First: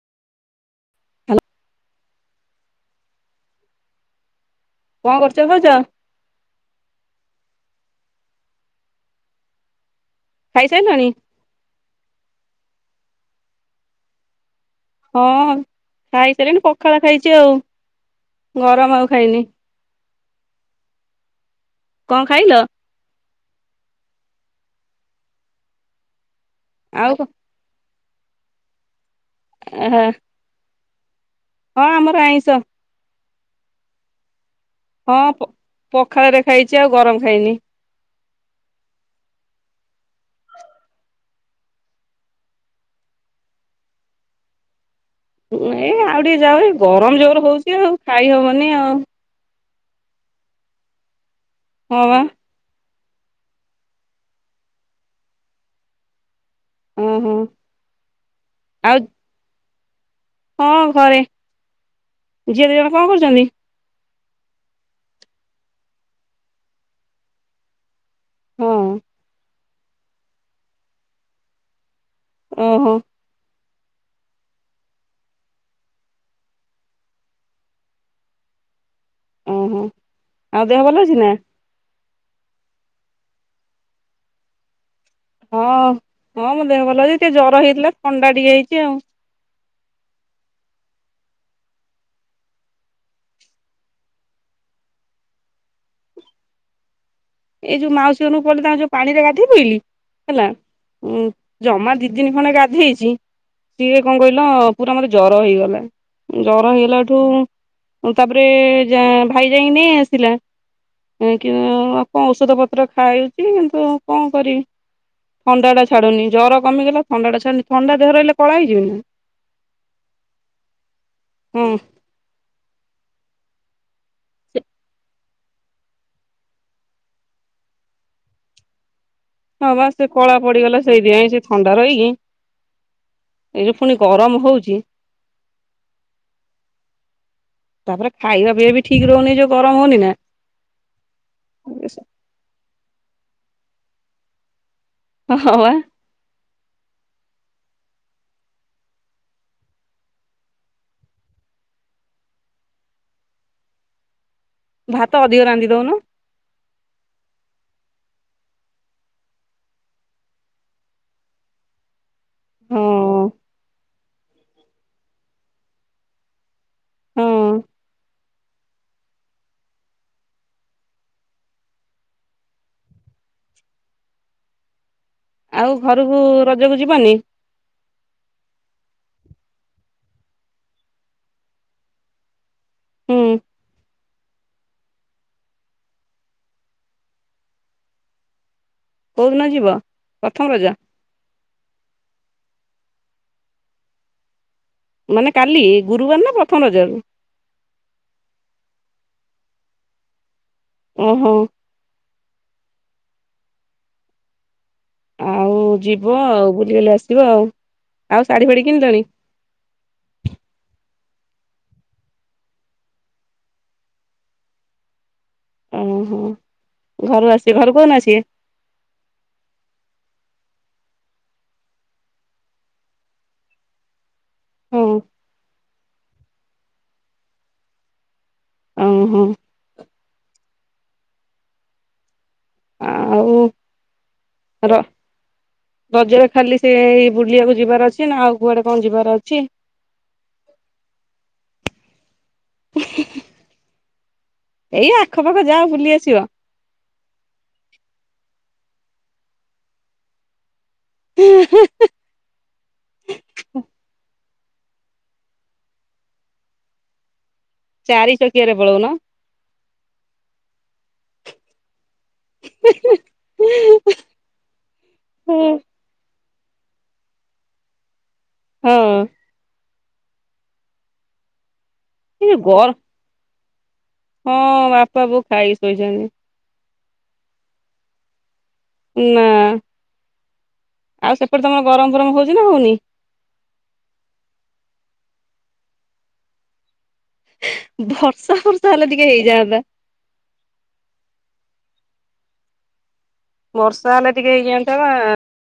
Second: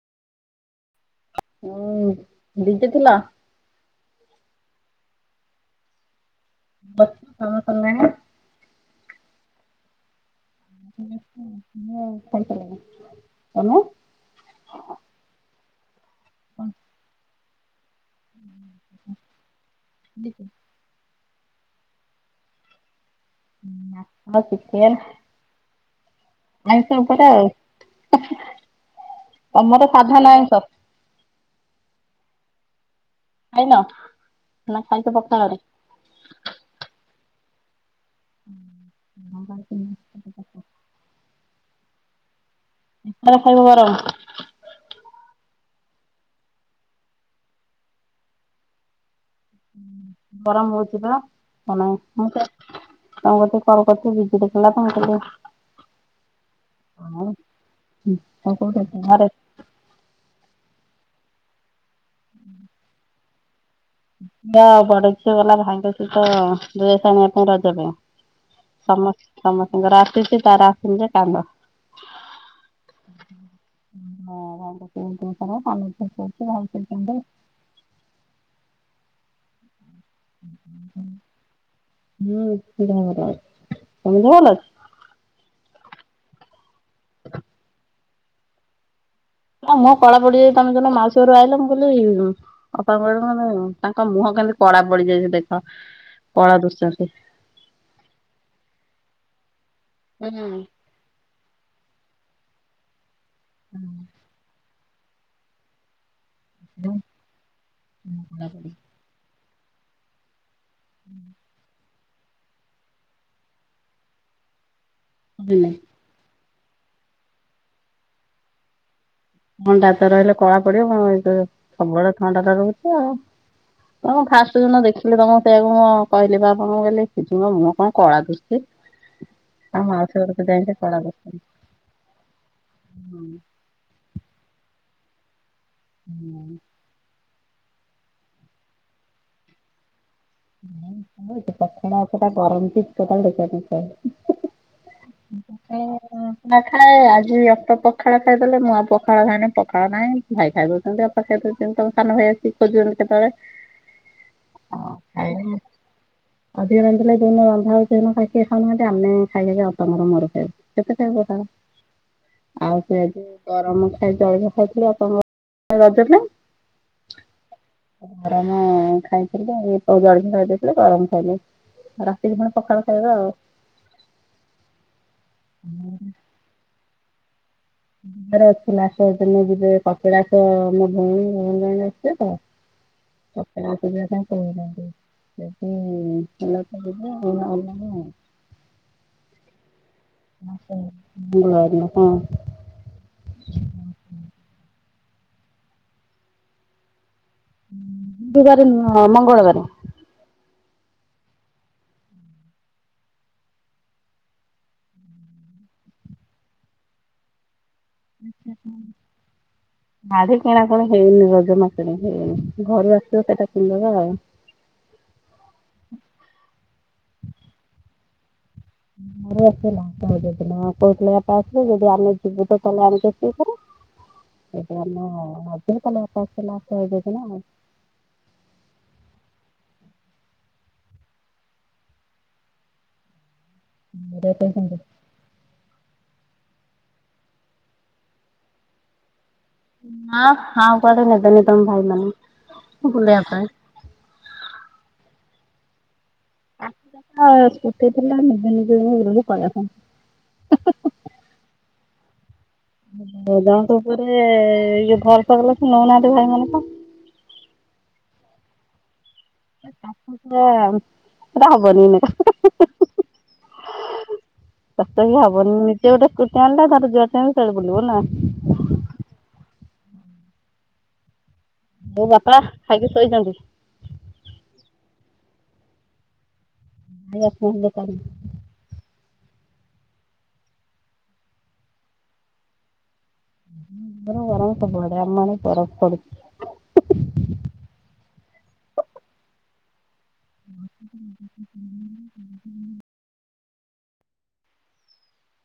Hello. ହୁଁ busy ଥିଲ? କଣ କରୁଚ ଭାଉଜ? [unintelligible] ଖାଇସାରିଲଣି? ମୁଁ ଖାଇସାରିଲିଣି ତମେ? ହଁ ଖାଇସାରିଲିଣି ପଖାଳ ଖାଇଚି ଆଉ। ଗରମ ଆଉ ଖାଇନି କଣ ଖାଇଲ? ମାଛ ଚିକେନ୍ ଆଇଁଷ ଉପରେ ଆଉ ତମର ଆହା, ସାଧା ନା ଆଇଁଷ? ହଁ ଆମର ଆଇଁଷ। ଖାଇନ? ନା ଖାଇଛ ହଁ ପ ପଖାଳରେ? ପଖାଳରେ ଖାଇଚି ଆଉ ଗରମ ଖାଇନି। [unintelligible] କେତେବେଳେ ଖାଇବ ଗରମ? ଏଇ ଆଉ ଟିକେ ଯାଉ ଏ ଗରମ ଜୋର ହଉଚି ଆଉ ଖାଇ ହବନି ଆଉ। ଗରମ ହଉଛି ବା ମାନେ ହଁ ବା ମୁଁ ତ ତମ କତିକି କଲ କରିଥିଲି ବିଜି ଦେଖଇଲା କଣ କରୁଥିଲ? ହଁ ମୁଁ ହଁ ଆଉ କୋଉଠି ଆଉ ଅଛି ଘରେ। ହଁ ଘରେ ଝିଅ ଦୁଇ ଜଣ କଣ କରୁଛନ୍ତି? ଝିଅ ବଡ ଝିଅ ଗଲା ଭାଇଙ୍କ ସହିତ ଡ୍ରେସ ଆଣିବା ପାଇଁ ରଜ ପାଇଁ। ହଁ ସମସ୍ତ ସମସ୍ତଙ୍କର ଆସିଛି ତାର ଆସିନି ଯେ କାନ୍ଦ। ଉଁ ହୁଁ। [unintelligible] ଉଁ ହୁଁ ଆଉ ଦେହ ଭଲ ଅଉଛି ନା? ହୁଁ ଦେହ ଭଲ ଅଛି, ତମ ଦେହ ଭଲ ଅଛି? ହଁ ହଁ ମୋ ଦେହ ଭଲ ଅଛି ଟିକେ ଜର ହେଇଥିଲା ଥଣ୍ଡା ଟିକେ ହେଇଛି ଆଉ। ତମ ମୁହଁ କଳା ପଡିଯାଇ ତମେ ଯେତେବେଳେ ମାଉସୀ ଘରୁ ଆଇଲ ମୁଁ କହିଲି ଇଲୋ ଅପା କହିଲେ ମାନେ ତାଙ୍କ ମୁହଁ କେମିତି କଳା ପଡିଯାଇଚି ଦେଖ, କଳା ଦୁଶୁଚନ୍ତି। ଏଇ ଯୋଉ ମାଉସୀ ଘରକୁ ପଳେଇଲି ତାଙ୍କ ଯୋଉ ପାଣି ରେ ଗାଧେଇ ପଇଲି ହେଲା ଉଁ ଜମା ଦି ଦିନ ଖଣ୍ଡେ ଗାଧେଇଛି ଟିକେ କଣ କହିଲ ପୁରା ମତେ ଜର ହେଇଗଲା ଜର ହେଇଗଲା ଏଠୁ ତାପରେ ଯା ଭାଇ ଯାଇଁ ନେଇ ଆସିଲା କି ଓ କଣ ଔଷଧ ପତ୍ର ଖାଇଚି କିନ୍ତୁ କଣ କରିବି ଥଣ୍ଡାଟା ଛାଡୁନି ଜର କମିଗଲା ଥଣ୍ଡାଟା ଛାଡୁନି ଥଣ୍ଡା ଦେହରେ ରହିଲେ କଳା ହେଇଯିବି ନା। ଥଣ୍ଡା ତ ରହିଲେ କଳା ପଡିବ ଏ ତ ହଁ ସବୁବେଳେ ଥଣ୍ଡା ଟା ରହୁଛି ଆଉ। ତଁ ଫାଷ୍ଟ ଯୋଉଦିନ ଦେଖିଲି ତମ ସେଇଆକୁ ମୁଁ କହିଲି ବା ଆପଣଙ୍କୁ କହିଲି ଦିଦିଙ୍କ ମୁହଁ କଣ କଳା ଦଶୁଛି। ହଁ ବା ସେ କଳା ପଡିଗଲା କଳା ସେଇଥିପାଇଁ ସେ ଥଣ୍ଡା ରହିକି ଦୁଶୁଛନ୍ତି। ଏଇ ଯୋଉ ପୁଣି ଗରମ ହଉଛି ହୁଁ ତାପରେ ଖାଇବା ପିଇବା ବି ଠିକ ରହୁନି ଯୋଉ ଗରମ ହଉନି ନା। [unintelligible] ନ ଖାଇଲେ କଣ ହଁ ବା ନା ଖାଏ ଆଜି ଅଲ୍ପ ପଖାଳ ଖାଇଦେଲେ ମୁଁ ଆଉ ପଖାଳ ଖାଇନି ପଖାଳ ନାହିଁ ଭାଇ ଖାଇଦେଉଚନ୍ତି ଆଉ। [unintelligible] ତମ ସାନ ଭଇ ଆସିିକି ଖୋଜୁଛନ୍ତି କେତେବେଳେ। [inaudible] ଅଧିକ ଆଜ୍ଞା। ରାନ୍ଧି ଦଉନୁ। ଅଧିକ ରାନ୍ଧିଲେ ଯଉଦିନ ରନ୍ଧା ହଉନି ଖାଇକି ଖାଉନାହାନ୍ତି ଆମେ ଖାଇ ଖାଇକା ଅପାଙ୍କର ମୋର ଖାଉ। କେତେ ଟାଇମ ପଖାଳ? ଆଉ ହଁ। ସେ ଯୋ ଗରମ ଖାଇ ଜଳିଖିଆ ଖାଇଥିଲୁ ଅପାଙ୍କର ମୋର ରଜରେ। ହଁ ଗରମ ଖାଇଥିଲେ ହଉ ଜଳିଖିଆ ଖାଇଦେଇଥିଲେ ଗରମ ଖାଇବେ ଆଉ ରାତିରେ ପୁଣି ପଖାଳ ଖାଇବା ଆଉ। ଆଉ ଘରକୁ ରଜକୁ ଯିବନି? [unintelligible] ହୁଁ କପିଳାସ ଯିବାପାଇଁ କହୁଛନ୍ତି। ଯଦିହେଲା କହିବି ନହେଲେ ନାଇଁ ଆଉ। କୋଉଦିନ ଯିବ? ପ୍ରଥମ ରଜ ଗୁରୁବାର ଦିନ, ହଁ। ମାନେ କାଲି, ଗୁରୁବାର ନା ପ୍ରଥମ ରଜକୁ? ଗୁରୁବାରେ ନୁହଁ ମଙ୍ଗଳବାରେ। ଉଁହୁଁ। ଆଉ ଯିବ ଆଉ ବୁଲିବାଲି ଆସିବ ଆଉ। ଆଉ ଶାଢୀ ଫାଢୀ କିଣିଲଣି? ଶାଢ଼ି କିଣାକଣି ହେଇନି, ରଜ ମାର୍କେଟିଙ୍ଗ ହେଇନି। ଘରୁ ଆସିଲେ ଶାଢ଼ୀଟା କିଣିଦବା ଆଉ। ଉଁହୁଁ। ଘରୁ ଆସିବେ, ଘରୁ କୋଉଦିନ ଆସିବେ? [unintelligible] [inaudible] [unintelligible] ଊଂହୁଁ। ଆଉ ର [unintelligible] ରଜରେ ଖାଲି ସେ ଏଇ ବୁଲିବାକୁ ଯିବାର ଅଛି ନା ଆଉ କୁଆଡେ କଣ ଯିବାର ଅଛି? ନା ଆଉ କୁଆଡେ ନେବେନି ତମ ଭାଇ ମାନେ ବୁଲେଇବା ପାଇଁ। ଏଇ ଆଖପାଖ ଯାଅ ବୁଲି ଆସିବ। ଆଖ ପାଖ, ସ୍କୁଟି ଥିଲେ ଆମେ ନିଜେ ନିଜେ ବୁଲିକି ପଳେଇ ଆଇଥାନ୍ତୁ। ହେଁ ହେଁ ହେଁ। ବ୍ୟାଙ୍କ ଉପରେ ଏ ଯୋଉ ଭରସା କଲାଠୁ ନେଉନାହାନ୍ତି ଭାଇ ମାନଙ୍କୁ। ଚାରି ଚକିଆରେ ପଳଉନ। ଏ ଶାଶୁ ଶଶୁର, ହେଇଟା ହବନୁ ଏଇନାକେ। [unintelligible] ହବନି ହଁ ନିଜେ ଗୋଟେ କୁ ଫୋନଟା କାଟିଦିଅ। [unintelligible] ହୁଁ। ବୋଉ, ବାପା ଯୋଉ ଗରମ ଖାଇକି ଶୋଇଛନ୍ତି। ହଁ ବାପା, ବୋଉ ଖାଇକି ଶୋଇଛନ୍ତି। ଭାଇ ଏପର୍ଯ୍ୟନ୍ତ କରିନି। ନା। ଆଉ ସେପଟେ ତମର ଗରମ ଫରମ ହଉଛି ନା ହଉନି? ପ୍ରବଳ ଗରମ ସବୁଆଡେ। ଆମ ଆଡେ ବରଫ ପଡୁଛି। ବର୍ଷା ଫର୍ଷା ହେଲେ ଟିକେ ହେଇଯାଆନ୍ତା। [inaudible] ବର୍ଷା ହେଲେ ଟିକେ ହେଇଯାଆନ୍ତା ବା